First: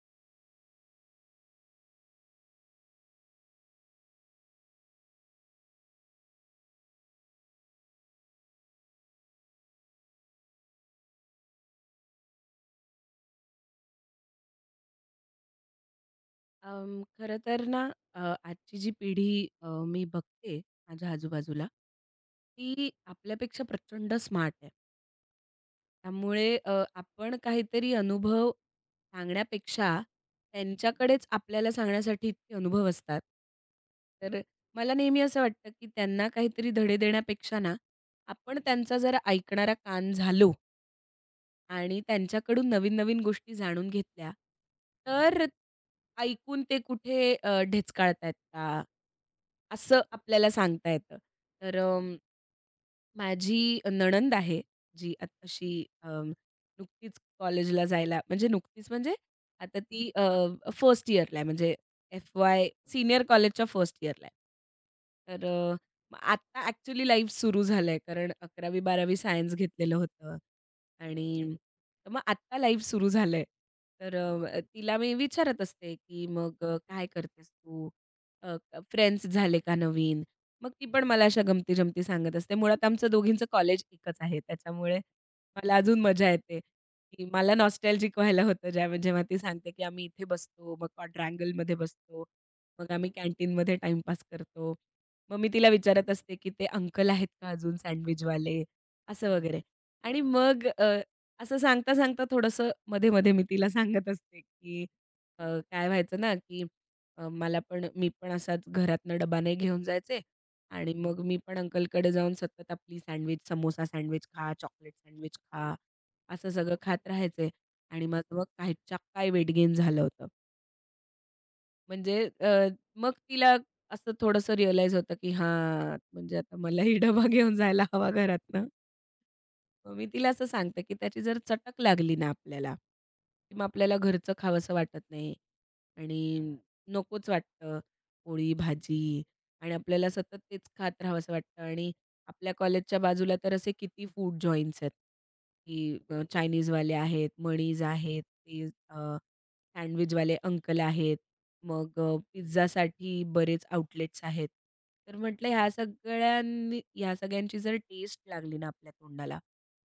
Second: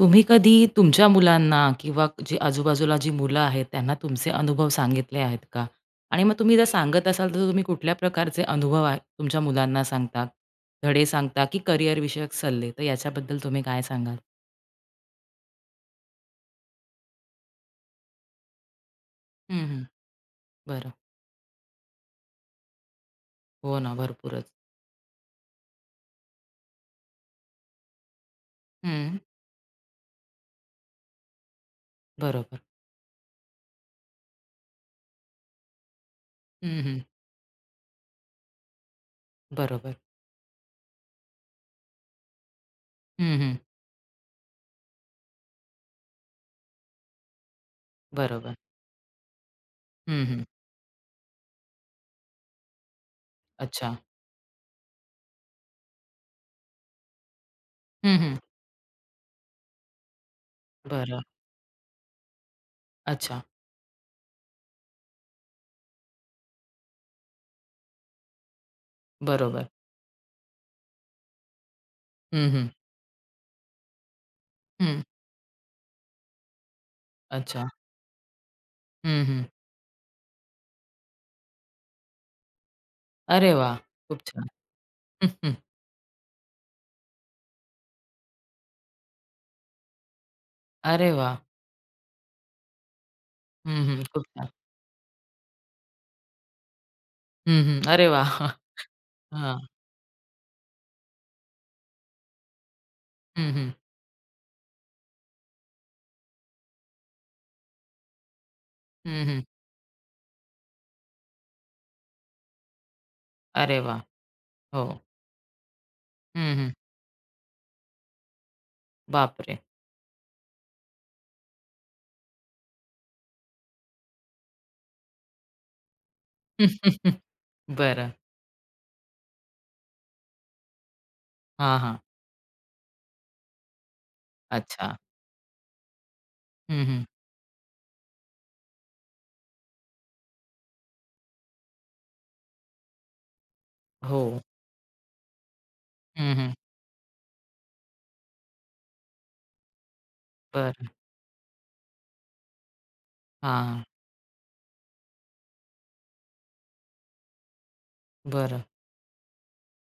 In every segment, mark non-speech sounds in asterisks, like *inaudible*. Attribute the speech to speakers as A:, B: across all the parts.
A: तुम्ही कधी तुमच्या मुलांना किंवा जी आजूबाजूला जी मुलं आहेत त्यांना तुमचे अनुभव सांगितले आहेत का? आणि मग तुम्ही जर सांगत असाल तर तुम्ही कुठल्या प्रकारचे अनुभव आहे तुमच्या मुलांना सांगता? धडे सांगता की करिअरविषयक सल्ले? तर याच्याबद्दल तुम्ही काय सांगाल?
B: खरं तर ना अ, आजची जी पिढी
A: हं,
B: अ,
A: हं.
B: मी बघते
A: बरं.
B: माझ्या आजूबाजूला, ती आपल्यापेक्षा
A: हो ना,
B: प्रचंड
A: भरपूरच.
B: स्मार्ट आहे. त्यामुळे आपण काहीतरी अनुभव
A: हं.
B: सांगण्यापेक्षा त्यांच्याकडेच आपल्याला सांगण्यासाठी इतके
A: बरोबर.
B: अनुभव असतात. तर मला नेहमी असं वाटतं, की त्यांना काहीतरी
A: हं,
B: धडे
A: हं.
B: देण्यापेक्षा ना, आपण त्यांचा जरा ऐकणारा
A: बरोबर.
B: कान झालो आणि त्यांच्याकडून नवीन-नवीन
A: हं,
B: गोष्टी
A: हं.
B: जाणून घेतल्या, तर ऐकून ते कुठे ढेचकाळतायत
A: बरोबर.
B: का, असं
A: हं, हं.
B: आपल्याला सांगता येतं. तर माझी
A: अच्छा.
B: नणंद आहे, जी आत अशी नुकतीच कॉलेजला
A: हं,
B: जायला
A: हं.
B: म्हणजे नुकतीच म्हणजे आता ती फर्स्ट
A: बरं.
B: इयरला आहे म्हणजे एफ-वाय सीनियर
A: अच्छा.
B: कॉलेजच्या फर्स्ट इयरला आहे. तर मग आता ॲक्चुअली लाईफ सुरू झालंय कारण अकरावी बारावी सायन्स
A: बरोबर.
B: घेतलेलं होतं आणि तर मग
A: हं,
B: आत्ता
A: हं.
B: लाईफ सुरू झालंय. तर तिला
A: हं.
B: मी विचारत असते, की "मग काय करतेस
A: अच्छा.
B: तू?
A: हं,
B: फ्रेंड्स
A: हं.
B: झाले का नवीन?" मग ती पण मला अशा गमती-जमती सांगत असते. मुळात आमचं दोघींचं
A: अरे वाह!
B: कॉलेज एकच
A: खूप
B: आहे.
A: छान.
B: त्याच्यामुळे
A: हं, हं.
B: मला अजून मजा येते, की मला नॉस्टॅल्जिक व्हायला होतं जेव्हा ती सांगते, की आम्ही इथे बसतो, मग
A: अरे वाह!
B: क्वाड्रँगलमध्ये बसतो, मग आम्ही कॅन्टीनमध्ये
A: हं, हं. खूप
B: टाईमपास
A: छान.
B: करतो. मग मी तिला विचारत असते, की "ते अंकल आहेत का
A: हं,
B: अजून
A: हं. अरे वाह!
B: सँडविचवाले?" असं
A: हां.
B: वगैरे. आणि मग असं सांगता-सांगता थोडंसं मध्ये-मध्ये मी
A: हं,
B: तिला
A: हं.
B: सांगत असते, की अ, काय व्हायचं ना, की मला पण मी पण असाच घरातनं
A: हं,
B: डबा
A: हं.
B: नाही
A: *laughs*
B: घेऊन जायचे. आणि मग मी पण अंकलकडे जाऊन सतत आपली सँडविच,
A: अरे
B: समोसा
A: वाह!
B: सँडविच खा,
A: हो.
B: चॉकलेट सँडविच खा, असं
A: हं, हं.
B: सगळं खात राहायचे आणि माझं मग कायच्या काय वेट
A: बापरे!
B: गेन झालं होतं. म्हणजे मग तिला असं थोडंसं रिअलाईज होतं, की हां, म्हणजे आता मलाही
A: *laughs*
B: डबा *laughs* घेऊन जायला हवा
A: बरं.
B: घरातनं. मग मी तिला असं सांगते, की त्याची जर
A: हां,
B: चटक
A: हां.
B: लागली ना आपल्याला, की मग आपल्याला घरचं खावंसं
A: अच्छा.
B: वाटत नाही. आणि
A: हं, हं.
B: नकोच वाटतं पोळी, भाजी आणि आपल्याला सतत तेच खात राहावंसं वाटतं आणि आपल्या कॉलेजच्या बाजूला तर असे किती
A: हो.
B: फूड जॉइंट्स आहेत, की
A: हं, हं.
B: चायनीजवाले आहेत, मणीज आहेत, ते अ, सँडविचवाले अंकल
A: बरं.
B: आहेत. मग पिझ्झासाठी बरेच
A: हां.
B: आउटलेट्स आहेत. तर म्हटलं ह्या सगळ्यांची जर टेस्ट लागली
A: बरं.
B: ना आपल्या तोंडाला,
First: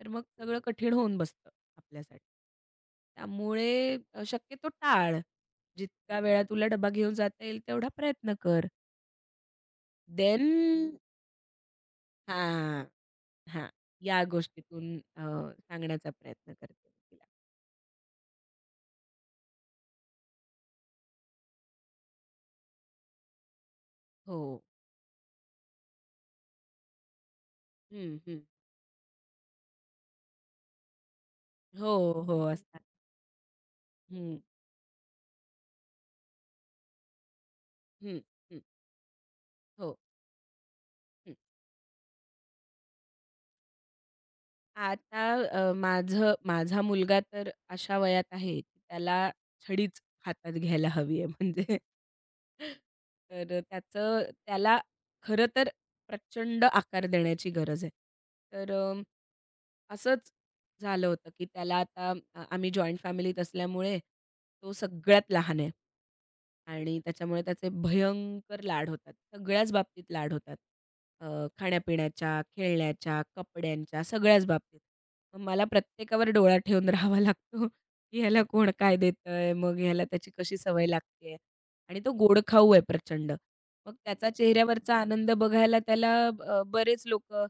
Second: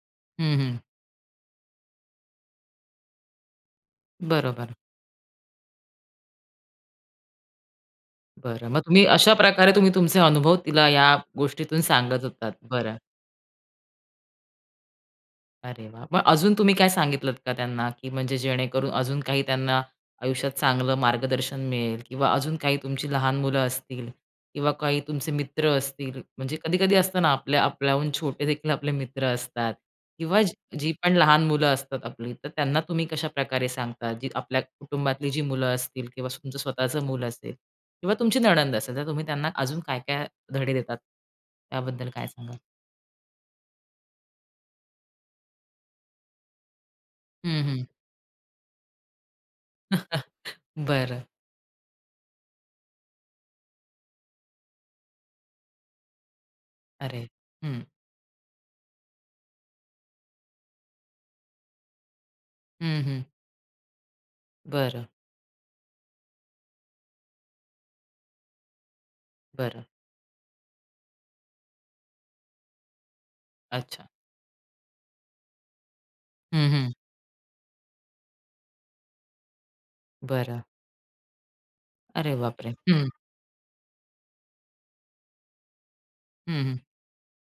B: तर मग
A: हं,
B: सगळं
A: हं.
B: कठीण होऊन बसतं आपल्यासाठी. त्यामुळे शक्यतो
A: बरोबर.
B: टाळ. जितका वेळा तुला डब्बा घेऊन जाता येईल तेवढा प्रयत्न कर.
A: बरं. मग तुम्ही अशा प्रकारे तुम्ही तुमचे
B: देन
A: अनुभव तिला या गोष्टीतून सांगत होतात.
B: हां,
A: बरं.
B: हां. या गोष्टीतून
A: अरे वाह!
B: सांगण्याचा
A: मग
B: प्रयत्न
A: अजून तुम्ही काय
B: करते मी तिला.
A: सांगितलत का त्यांना, की म्हणजे जेणेकरून अजून काही त्यांना आयुष्यात चांगलं मार्गदर्शन मिळेल किंवा अजून काही तुमची लहान मुलं असतील
B: हो.
A: किंवा काही तुमचे मित्र असतील, म्हणजे कधी-कधी असतं ना आपल्या आपल्याहून
B: हं, हं.
A: छोटे देखील आपले मित्र असतात किंवा जी जी पण लहान मुलं
B: हो,
A: असतात आपली,
B: हो.
A: तर त्यांना
B: असतात.
A: तुम्ही कशाप्रकारे सांगता? जी
B: हं,
A: आपल्या कुटुंबातली जी मुलं असतील किंवा तुमचं स्वतःचं मूल असेल किंवा
B: हं,
A: तुमची
B: हं.
A: नणंद असेल, तर तुम्ही त्यांना अजून
B: हो,
A: काय-काय धडे देतात?
B: हं.
A: त्याबद्दल काय सांगाल?
B: आता माझा मुलगा तर
A: हं, हं.
B: अशा वयात आहे की त्याला छडीच हातात
A: *laughs*
B: घ्यायला हवी
A: बरं.
B: आहे म्हणजे तर त्याचं त्याला खरं तर प्रचंड आकार
A: अरे!
B: देण्याची
A: हं.
B: गरज आहे. तर असंच झालं होतं, की त्याला आता आम्ही जॉइंट
A: हं, हं.
B: फॅमिलीत असल्यामुळे तो
A: बरं,
B: सगळ्यात लहान आहे. आणि त्याच्यामुळे त्याचे भयंकर लाड होतात. सगळ्याच
A: बरं.
B: बाबतीत लाड होतात. अ, खाण्यापिण्याच्या, खेळण्याच्या, कपड्यांच्या
A: अच्छा.
B: सगळ्याच बाबतीत. मग मला प्रत्येकावर डोळा
A: हं,
B: ठेवून
A: हं.
B: राहावा लागतो, की ह्याला कोण काय देतंय, मग ह्याला त्याची कशी
A: बरं.
B: सवय लागतेय. आणि तो
A: अरे
B: गोडखाऊ
A: बापरे!
B: आहे
A: हं,
B: प्रचंड. मग त्याचा चेहऱ्यावरचा आनंद बघायला त्याला
A: हं, हं.
B: बरेच लोकं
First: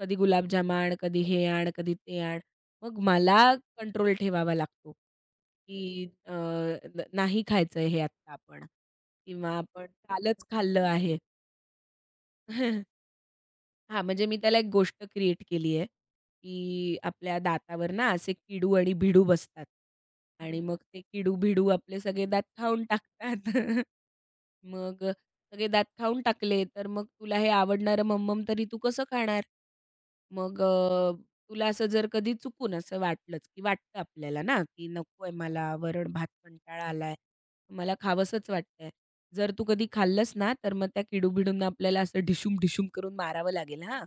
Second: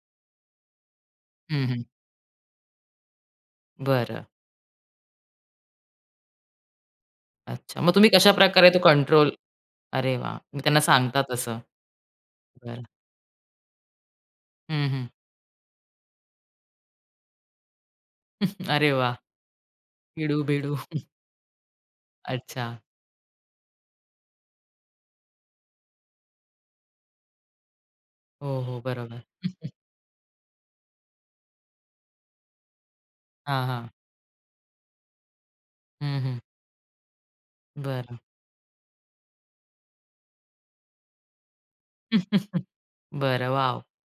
B: कधी गुलाबजाम आण, कधी हे
A: हं,
B: आण,
A: हं.
B: कधी ते आण. मग मला कंट्रोल
A: बरं.
B: ठेवावा लागतो, की नाही
A: अच्छा.
B: खायचं
A: मग
B: हे
A: तुम्ही
B: आत्ता आपण
A: कशाप्रकारे तो कंट्रोल
B: किंवा आपण
A: अरे वाह!
B: कालच
A: मग त्यांना
B: खाल्लं आहे.
A: सांगता तसं. बरं.
B: *laughs* हां, म्हणजे मी त्याला एक
A: हं,
B: गोष्ट
A: हं.
B: क्रिएट केली आहे, की आपल्या दातावर ना असे
A: *laughs*
B: किडू
A: अरे
B: आणि
A: वाह!
B: भिडू बसतात आणि
A: किडू-बिडू.
B: मग ते किडू-भिडू आपले सगळे दात
A: अच्छा.
B: खाऊन टाकतात. *laughs* मग सगळे दात खाऊन टाकले, तर मग तुला हे आवडणारं मम
A: हो,
B: तरी तू
A: हो.
B: कसं
A: बरोबर.
B: खाणार? मग तुला असं जर कधी चुकून असं वाटलंच, की
A: हां, हां.
B: वाटतं आपल्याला ना, की नकोय मला
A: हं,
B: वरण-भात,
A: हं.
B: कंटाळा आलाय, मला
A: बरं.
B: खावंसंच वाटतंय. जर तू कधी खाल्लंस ना, तर मग त्या किडू-बिडूंना आपल्याला असं
A: *laughs*
B: ढिशूम-ढिशूम करून
A: बरं.
B: मारावं
A: वॉव!
B: लागेल हां.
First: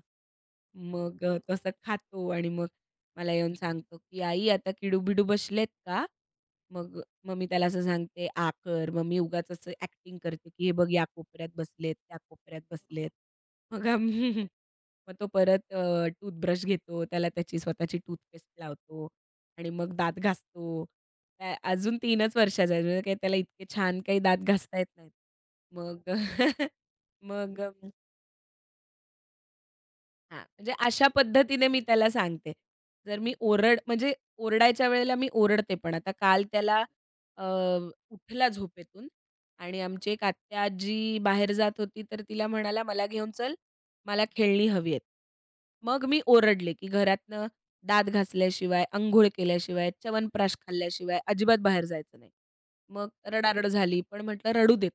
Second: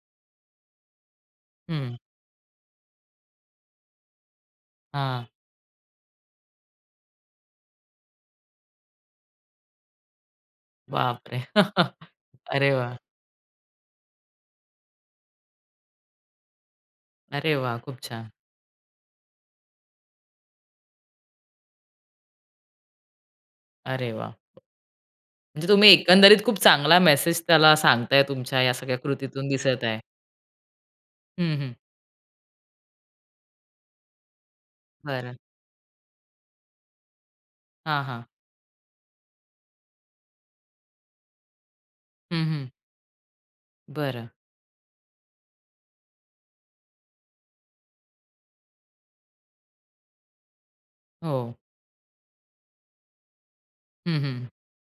B: मग तसं
A: हं.
B: खातो आणि मग मला येऊन सांगतो, की "आई आता किडू-बिडू
A: हां.
B: बसलेत का?" मग मग मी त्याला असं सांगते, "आकर." मग मी उगाच असं ॲक्टिंग करते, की "हे बघ या
A: बापरे!
B: कोपऱ्यात बसलेत,
A: *laughs*
B: त्या कोपऱ्यात
A: अरे वाह!
B: बसलेत." मग आम्ही *laughs* मग तो परत टूथब्रश घेतो, त्याला
A: अरे
B: त्याची
A: वाह!
B: स्वतःची
A: खूप छान.
B: टूथपेस्ट लावतो आणि मग दात घासतो. त्या अजून 3च वर्षाचा आहे, म्हणजे काही त्याला इतके छान
A: अरे
B: काही
A: वाह!
B: दात घासता येत नाहीत.
A: म्हणजे तुम्ही
B: मग
A: एकंदरीत खूप
B: *laughs*
A: चांगला मेसेज
B: मग
A: त्याला सांगताय तुमच्या या सगळ्या कृतीतून दिसत आहे.
B: हां, म्हणजे अशा
A: हं,
B: पद्धतीने
A: हं.
B: मी त्याला सांगते. जर मी ओरड म्हणजे ओरडायच्या वेळेला मी
A: बरं.
B: ओरडते पण. आता काल त्याला अ,
A: हां, हां.
B: उठला झोपेतून आणि आमची एक आत्या-आजी बाहेर जात होती, तर
A: हं,
B: तिला
A: हं.
B: म्हणाला, "मला घेऊन चल, मला
A: बरं.
B: खेळणी हवी आहेत." मग मी ओरडले, की "घरातनं दात घासल्याशिवाय, अंघोळ केल्याशिवाय, च्यवनप्राश खाल्ल्याशिवाय
A: हो.
B: अजिबात बाहेर जायचं नाही." मग रडारड झाली,
A: हं,
B: पण
A: हं.
B: म्हटलं रडू देत.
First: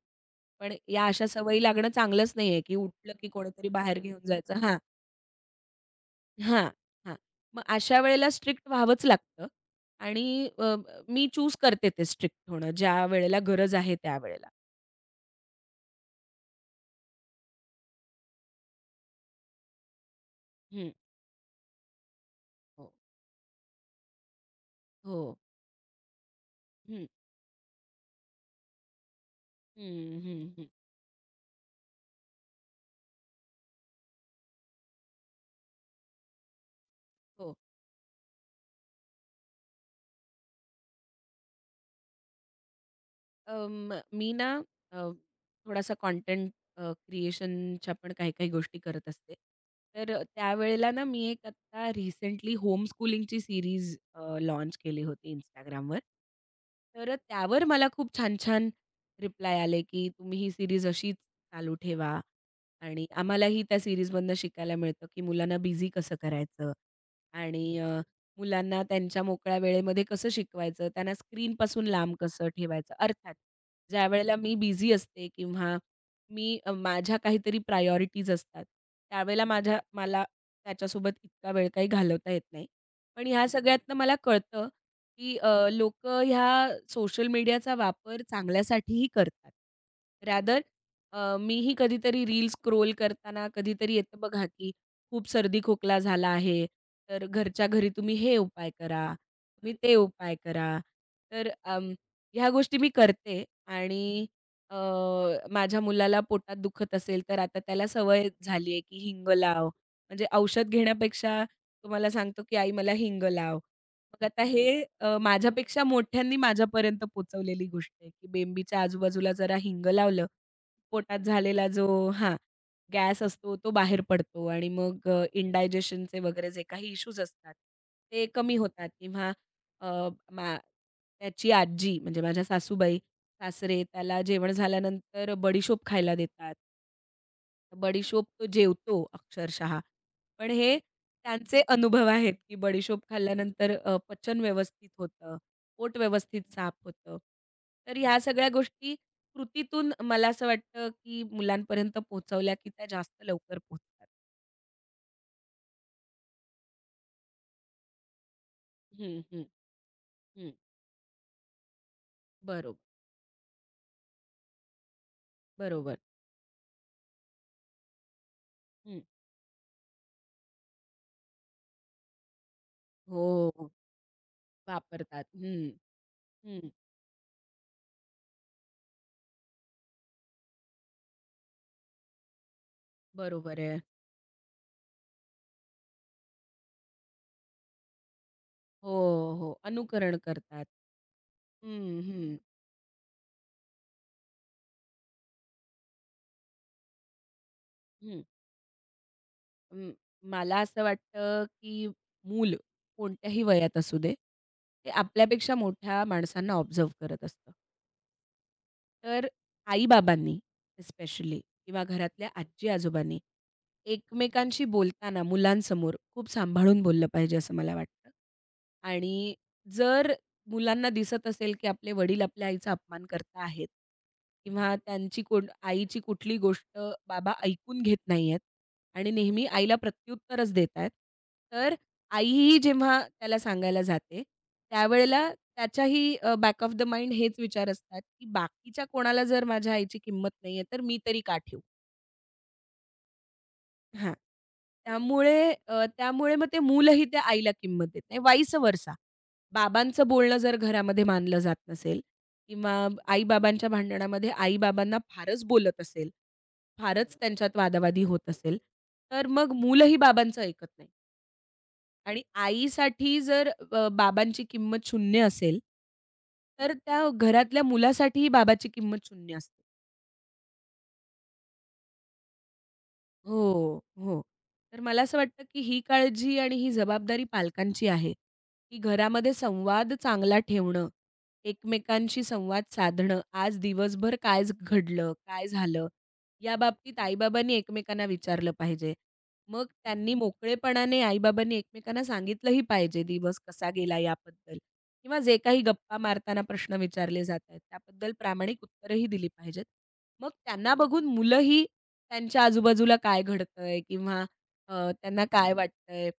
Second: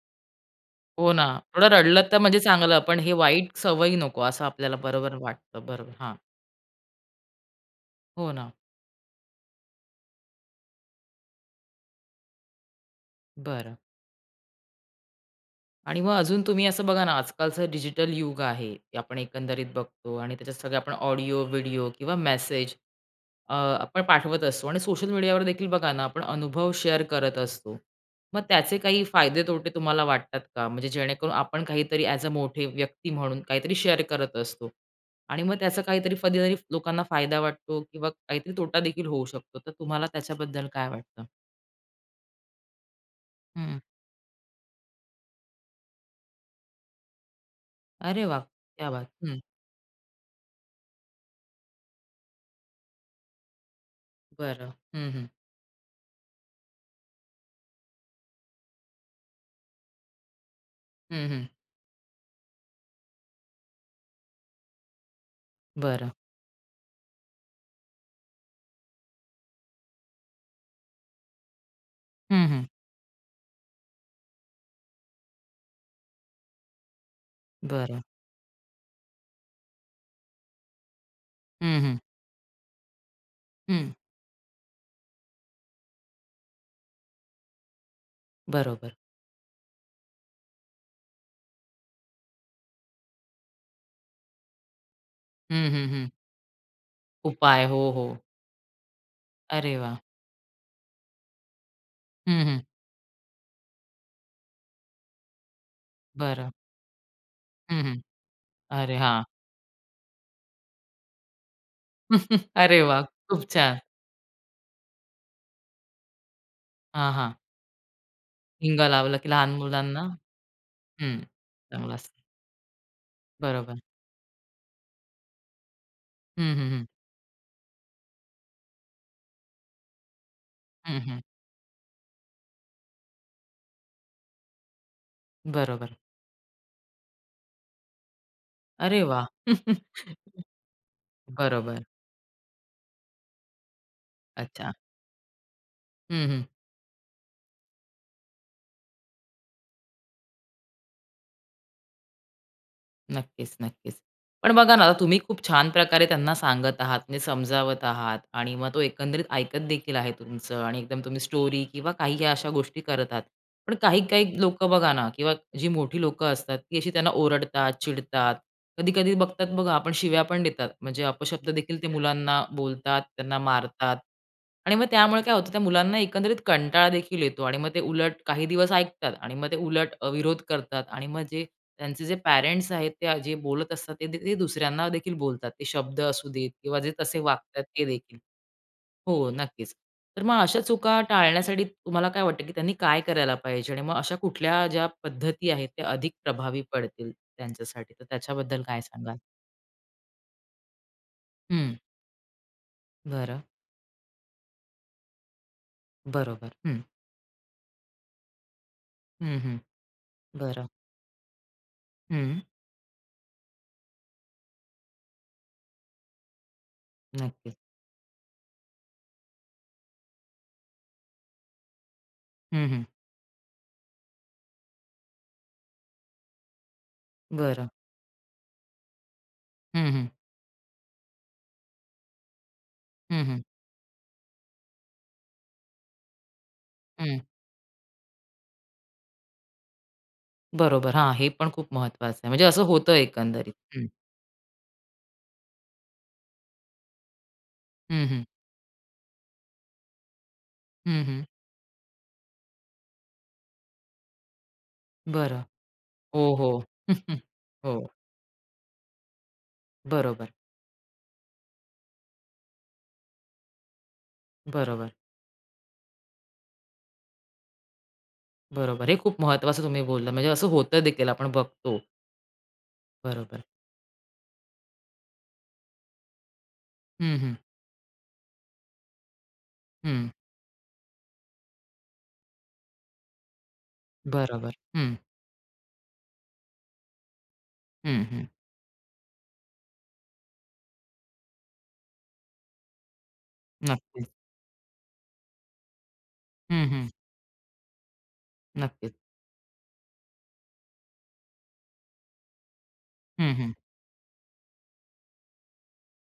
B: पण या
A: हो ना.
B: अशा सवयी
A: थोडं
B: लागणं
A: रडलं तर
B: चांगलंच
A: म्हणजे
B: नाहीये, की
A: चांगलं, पण हे
B: उठलं की
A: वाईट
B: कोणीतरी
A: सवयी
B: बाहेर
A: नको
B: घेऊन
A: असं
B: जायचं
A: आपल्याला
B: हां.
A: बरोबर वाटतं. बरोबर. हां.
B: हां, हां. मग अशा
A: हो
B: वेळेला
A: ना.
B: स्ट्रिक्ट व्हावंच लागतं आणि अ, मी चूज करते ते स्ट्रिक्ट होणं ज्या वेळेला गरज
A: बरं.
B: आहे त्यावेळेला.
A: आणि मग अजून तुम्ही असं बघा ना, आजकालचं डिजिटल युग आहे. ते आपण एकंदरीत बघतो आणि त्याच्यात सगळे
B: हं.
A: आपण ऑडिओ, व्हिडिओ किंवा मेसेज
B: हो.
A: आपण पाठवत असतो आणि सोशल
B: हो.
A: मीडियावर देखील बघा ना, आपण अनुभव शेअर
B: हं.
A: करत असतो. मग त्याचे काही फायदे-तोटे तुम्हाला
B: हं,
A: वाटतात
B: हं, हं.
A: का? म्हणजे जेणेकरून आपण काहीतरी ॲज अ मोठे व्यक्ती म्हणून काहीतरी शेअर करत असतो आणि मग त्याचा काहीतरी कधीतरी लोकांना फायदा
B: हो.
A: वाटतो किंवा काहीतरी तोटा देखील होऊ शकतो. तर तुम्हाला त्याच्याबद्दल काय वाटतं? हं.
B: मी ना अ, थोडासा कॉन्टेंट क्रिएशनच्या पण
A: अरे
B: काही
A: वाह!
B: काही गोष्टी
A: क्या
B: करत
A: बात!
B: असते.
A: हं.
B: तर त्यावेळेला ना मी एक आत्ता रिसेंटली होमस्कूलिंगची सीरीज
A: बरं.
B: लॉन्च केली
A: हं, हं.
B: होती Instagramवर. तर त्यावर मला खूप छान-छान रिप्लाय आले, की तुम्ही ही सीरीज अशीच
A: हं, हं.
B: चालू ठेवा आणि आम्हालाही त्या सीरीजमधनं शिकायला मिळतं, की मुलांना बिझी
A: बरं.
B: कसं करायचं आणि मुलांना त्यांच्या मोकळ्या वेळेमध्ये कसं शिकवायचं, त्यांना स्क्रीनपासून लांब
A: हं,
B: कसं
A: हं.
B: ठेवायचं. अर्थात ज्यावेळेला मी बिझी असते किंवा मी माझ्या काहीतरी
A: बरं.
B: प्रायोरिटीज असतात, त्यावेळेला मला त्याच्यासोबत इतका वेळ
A: हं,
B: काही
A: हं.
B: घालवता येत नाही. पण ह्या
A: हं.
B: सगळ्यातनं मला कळतं, की ह्या सोशल मीडियाचा वापर
A: बरोबर.
B: चांगल्यासाठीही करतात. रॅदर मीही कधीतरी रील्स स्क्रोल करताना कधीतरी येतं बघा, की खूप
A: हं, हं,
B: सर्दी-खोकला
A: हं.
B: झाला आहे, तर
A: उपाय.
B: घरच्या घरी
A: हो, हो.
B: तुम्ही हे उपाय करा, तुम्ही
A: अरे
B: ते
A: वाह!
B: उपाय करा. तर
A: हं,
B: ह्या
A: हं.
B: गोष्टी मी करते आणि अ, माझ्या मुलाला
A: बरं.
B: पोटात दुखत असेल, तर आता
A: हं,
B: त्याला
A: हं.
B: सवय झाली आहे
A: अरे
B: की
A: हां.
B: हिंग लाव. म्हणजे औषध घेण्यापेक्षा तो सांगतो
A: *laughs*
B: की "आई
A: अरे
B: मला
A: वाह!
B: हिंग
A: खूप
B: लाव."
A: छान.
B: मग आता हे माझ्यापेक्षा मोठ्यांनी माझ्यापर्यंत
A: हां, हां.
B: पोहोचवलेली गोष्ट आहे की
A: हिंग
B: बेंबीच्या
A: लावला की
B: आजूबाजूला
A: लहान
B: जरा हिंग
A: मुलांना
B: लावलं, पोटात
A: हं.
B: झालेला जो
A: चांगलं असतं.
B: हां. गॅस असतो तो
A: बरोबर.
B: बाहेर पडतो आणि मग इंडायजेशनचे वगैरे
A: हं,
B: जे
A: हं, हं.
B: काही इश्यूज असतात, ते कमी होतात किंवा अ, मा
A: हं, हं.
B: त्याची आजी म्हणजे माझ्या सासूबाई, सासरे त्याला जेवण झाल्यानंतर बडिशोप
A: बरोबर.
B: खायला देतात. बडिशोप तो
A: अरे
B: जेवतो
A: वाह!
B: अक्षरशः.
A: *laughs*
B: पण हे त्यांचे
A: बरोबर.
B: अनुभव आहेत, की बडिशोप खाल्ल्यानंतर पचन
A: अच्छा.
B: व्यवस्थित होतं, पोट
A: हं, हं.
B: व्यवस्थित साफ होतं. तर ह्या सगळ्या गोष्टी कृतीतून मला असं वाटतं, की मुलांपर्यंत पोहोचवल्या, की त्या जास्त
A: नक्कीच,
B: लवकर
A: नक्कीच.
B: पोहोचतात.
A: पण बघा ना, आता तुम्ही खूप छान प्रकारे त्यांना सांगत आहात, म्हणजे समजावत आहात आणि मग तो
B: हं,
A: एकंदरीत
B: हं,
A: ऐकत देखील आहे
B: हं.
A: तुमचं आणि एकदम तुम्ही स्टोरी किंवा काही ह्या अशा गोष्टी
B: बरोबर,
A: करत आहात. पण काही-काही लोकं बघा ना किंवा जी
B: बरोबर.
A: मोठी लोकं असतात, ती अशी त्यांना ओरडतात, चिडतात.
B: हं.
A: कधी-कधी बघतात बघा, आपण शिव्या पण देतात. म्हणजे अपशब्द देखील ते मुलांना बोलतात, त्यांना
B: हो,
A: मारतात. आणि मग त्यामुळे
B: वापरतात.
A: काय होतं, त्या
B: हं,
A: मुलांना एकंदरीत
B: हं.
A: कंटाळा देखील येतो आणि मग ते उलट काही दिवस ऐकतात आणि मग ते उलट विरोध करतात आणि मग जे त्यांचे जे पॅरेंट्स आहेत, ते जे
B: बरोबर
A: बोलत
B: आहे.
A: असतात, ते दुसऱ्यांना देखील बोलतात. ते शब्द असू देत किंवा जे तसे वागतात ते देखील.
B: हो,
A: हो,
B: हो.
A: नक्कीच.
B: अनुकरण
A: तर मग अशा
B: करतात.
A: चुका टाळण्यासाठी
B: हं,
A: तुम्हाला काय
B: हं,
A: वाटतं, की त्यांनी काय करायला पाहिजे? आणि मग अशा कुठल्या ज्या पद्धती आहेत, त्या अधिक प्रभावी पडतील त्यांच्यासाठी? तर
B: हं.
A: त्याच्याबद्दल काय सांगाल?
B: अं, मला असं वाटतं,
A: हं,
B: की मूल
A: बरं.
B: कोणत्याही वयात असू दे, ते आपल्यापेक्षा मोठ्या माणसांना
A: बरोबर. हं,
B: ऑब्झर्व्ह करत असतं. तर
A: हं, हं.
B: आई-बाबांनी
A: बरं.
B: स्पेशली किंवा घरातल्या
A: हं,
B: आजी-आजोबांनी एकमेकांशी बोलताना मुलांसमोर खूप सांभाळून बोललं पाहिजे असं
A: नक्कीच.
B: मला वाटतं. आणि जर मुलांना दिसत असेल, की आपले वडील आपल्या
A: हं,
B: आईचा
A: हं.
B: अपमान करता आहेत किंवा त्यांची आईची कुठली गोष्ट बाबा
A: बरं.
B: ऐकून घेत नाहीयेत आणि नेहमी आईला
A: हं, हं.
B: प्रत्युत्तरच देत आहेत. तर आईही जेव्हा
A: हं,
B: त्याला
A: हं.
B: सांगायला जाते, त्यावेळेला त्याच्याही बॅक ऑफ द माइंड
A: हं.
B: हेच विचार असतात, की बाकीच्या कोणाला जर माझ्या आईची किंमत नाहीये, तर
A: बरोबर.
B: मी
A: हां,
B: तरी
A: हे
B: का
A: पण
B: ठेवू?
A: खूप महत्वाचं आहे. म्हणजे असं होतं एकंदरीत. हं,
B: हां. त्यामुळे मग ते मूलही त्या आईला किंमत देत
A: हं,
B: नाही.
A: हं.
B: वाईस वर्सा. बाबांचं बोलणं जर
A: हं,
B: घरामध्ये
A: हं.
B: मानलं जात नसेल किंवा आई-बाबांच्या भांडणामध्ये आई-बाबांना
A: बरं.
B: फारच बोलत असेल,
A: हो, हो.
B: फारच
A: *laughs*
B: त्यांच्यात
A: हो.
B: वादावादी होत असेल, तर मग मूलही
A: बरोबर,
B: बाबांचं ऐकत नाही. आणि आईसाठी जर बाबांची किंमत
A: बरोबर.
B: शून्य असेल, तर त्या घरातल्या मुलासाठीही बाबाची
A: बरोबर. हे
B: किंमत
A: खूप
B: शून्य असते.
A: महत्त्वाचं तुम्ही बोलला. म्हणजे असं होतं देखील आपण बघतो. बरोबर.
B: हो, हो. तर मला असं वाटतं, की ही काळजी आणि ही
A: हं,
B: जबाबदारी
A: हं.
B: पालकांची आहे, की घरामध्ये संवाद
A: हं.
B: चांगला ठेवणं, एकमेकांशी संवाद साधणं. आज दिवसभर काय
A: बरोबर. हं.
B: घडलं? काय झालं? याबाबतीत आई-बाबांनी
A: हं,
B: एकमेकांना
A: हं.
B: विचारलं पाहिजे. मग त्यांनी मोकळेपणाने आई-बाबांनी एकमेकांना सांगितलंही पाहिजे, दिवस कसा गेला
A: नक्कीच.
B: याबद्दल किंवा जे काही गप्पा मारताना
A: हं,
B: प्रश्न
A: हं.
B: विचारले जात आहेत, त्याबद्दल प्रामाणिक
A: नक्कीच.
B: उत्तरंही दिली पाहिजेत. मग त्यांना बघून मुलंही त्यांच्या आजूबाजूला काय
A: हं, हं.
B: घडतंय किंवा त्यांना काय वाटतंय,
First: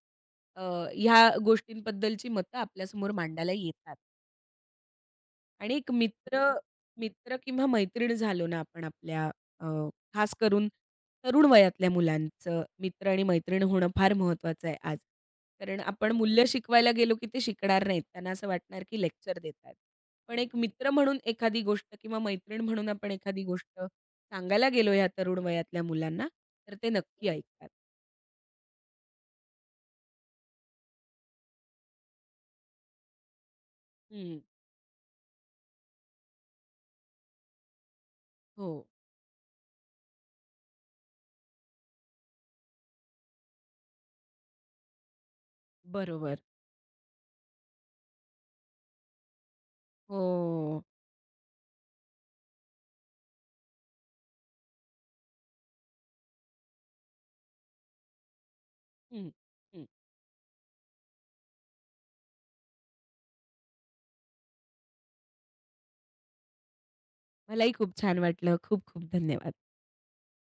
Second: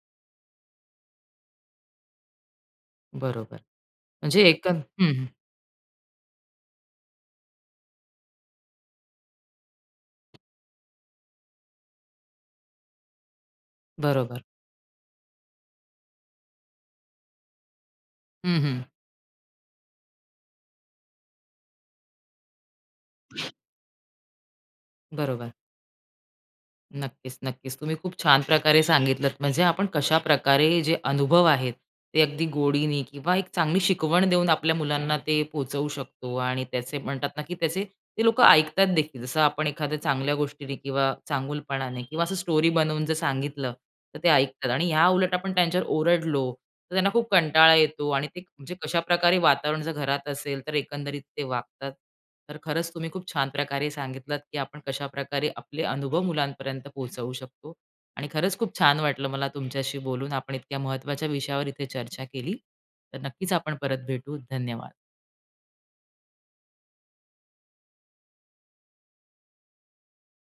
B: अ, ह्या गोष्टींबद्दलची मतं आपल्यासमोर मांडायला
A: बरोबर.
B: येतात.
A: म्हणजे एकं हं, हं.
B: आणि एक मित्र मित्र किंवा मैत्रीण झालो ना आपण आपल्या अ, खास करून तरुण वयातल्या मुलांचं मित्र आणि मैत्रीण होणं फार
A: बरोबर.
B: महत्त्वाचं आहे आज. कारण आपण मूल्य शिकवायला गेलो की ते शिकणार नाहीत. त्यांना असं
A: हं, हं.
B: वाटणार की लेक्चर देत आहेत. पण एक मित्र म्हणून एखादी गोष्ट किंवा मैत्रीण म्हणून आपण एखादी गोष्ट सांगायला गेलो या तरुण
A: बरोबर.
B: वयातल्या मुलांना, तर ते नक्की
A: नक्कीच,
B: ऐकतात.
A: नक्कीच. तुम्ही खूप छान प्रकारे सांगितलत. म्हणजे आपण कशा प्रकारे जे अनुभव आहेत, ते अगदी गोडीने किंवा एक चांगली शिकवण
B: हं.
A: देऊन आपल्या मुलांना ते पोहचवू शकतो आणि त्याचे म्हणतात ना, की त्याचे ते लोकं
B: हो.
A: ऐकतात देखील. जसं आपण एखाद्या चांगल्या गोष्टीने किंवा चांगुलपणाने किंवा असं स्टोरी बनवून जर सांगितलं, तर ते ऐकतात आणि ह्या उलट आपण त्यांच्यावर
B: बरोबर.
A: ओरडलो तर त्यांना खूप कंटाळा येतो आणि ते म्हणजे कशाप्रकारे वातावरण जर घरात असेल, तर
B: हो.
A: एकंदरीत ते वागतात. तर खरंच तुम्ही खूप छान प्रकारे सांगितलात, की आपण कशाप्रकारे आपले अनुभव मुलांपर्यंत पोहोचवू शकतो. आणि खरंच खूप छान वाटलं
B: हं,
A: मला
B: हं.
A: तुमच्याशी बोलून. आपण इतक्या महत्त्वाच्या विषयावर इथे चर्चा केली. तर नक्कीच आपण परत भेटू. धन्यवाद.
B: मलाही खूप छान वाटलं. खूप खूप धन्यवाद.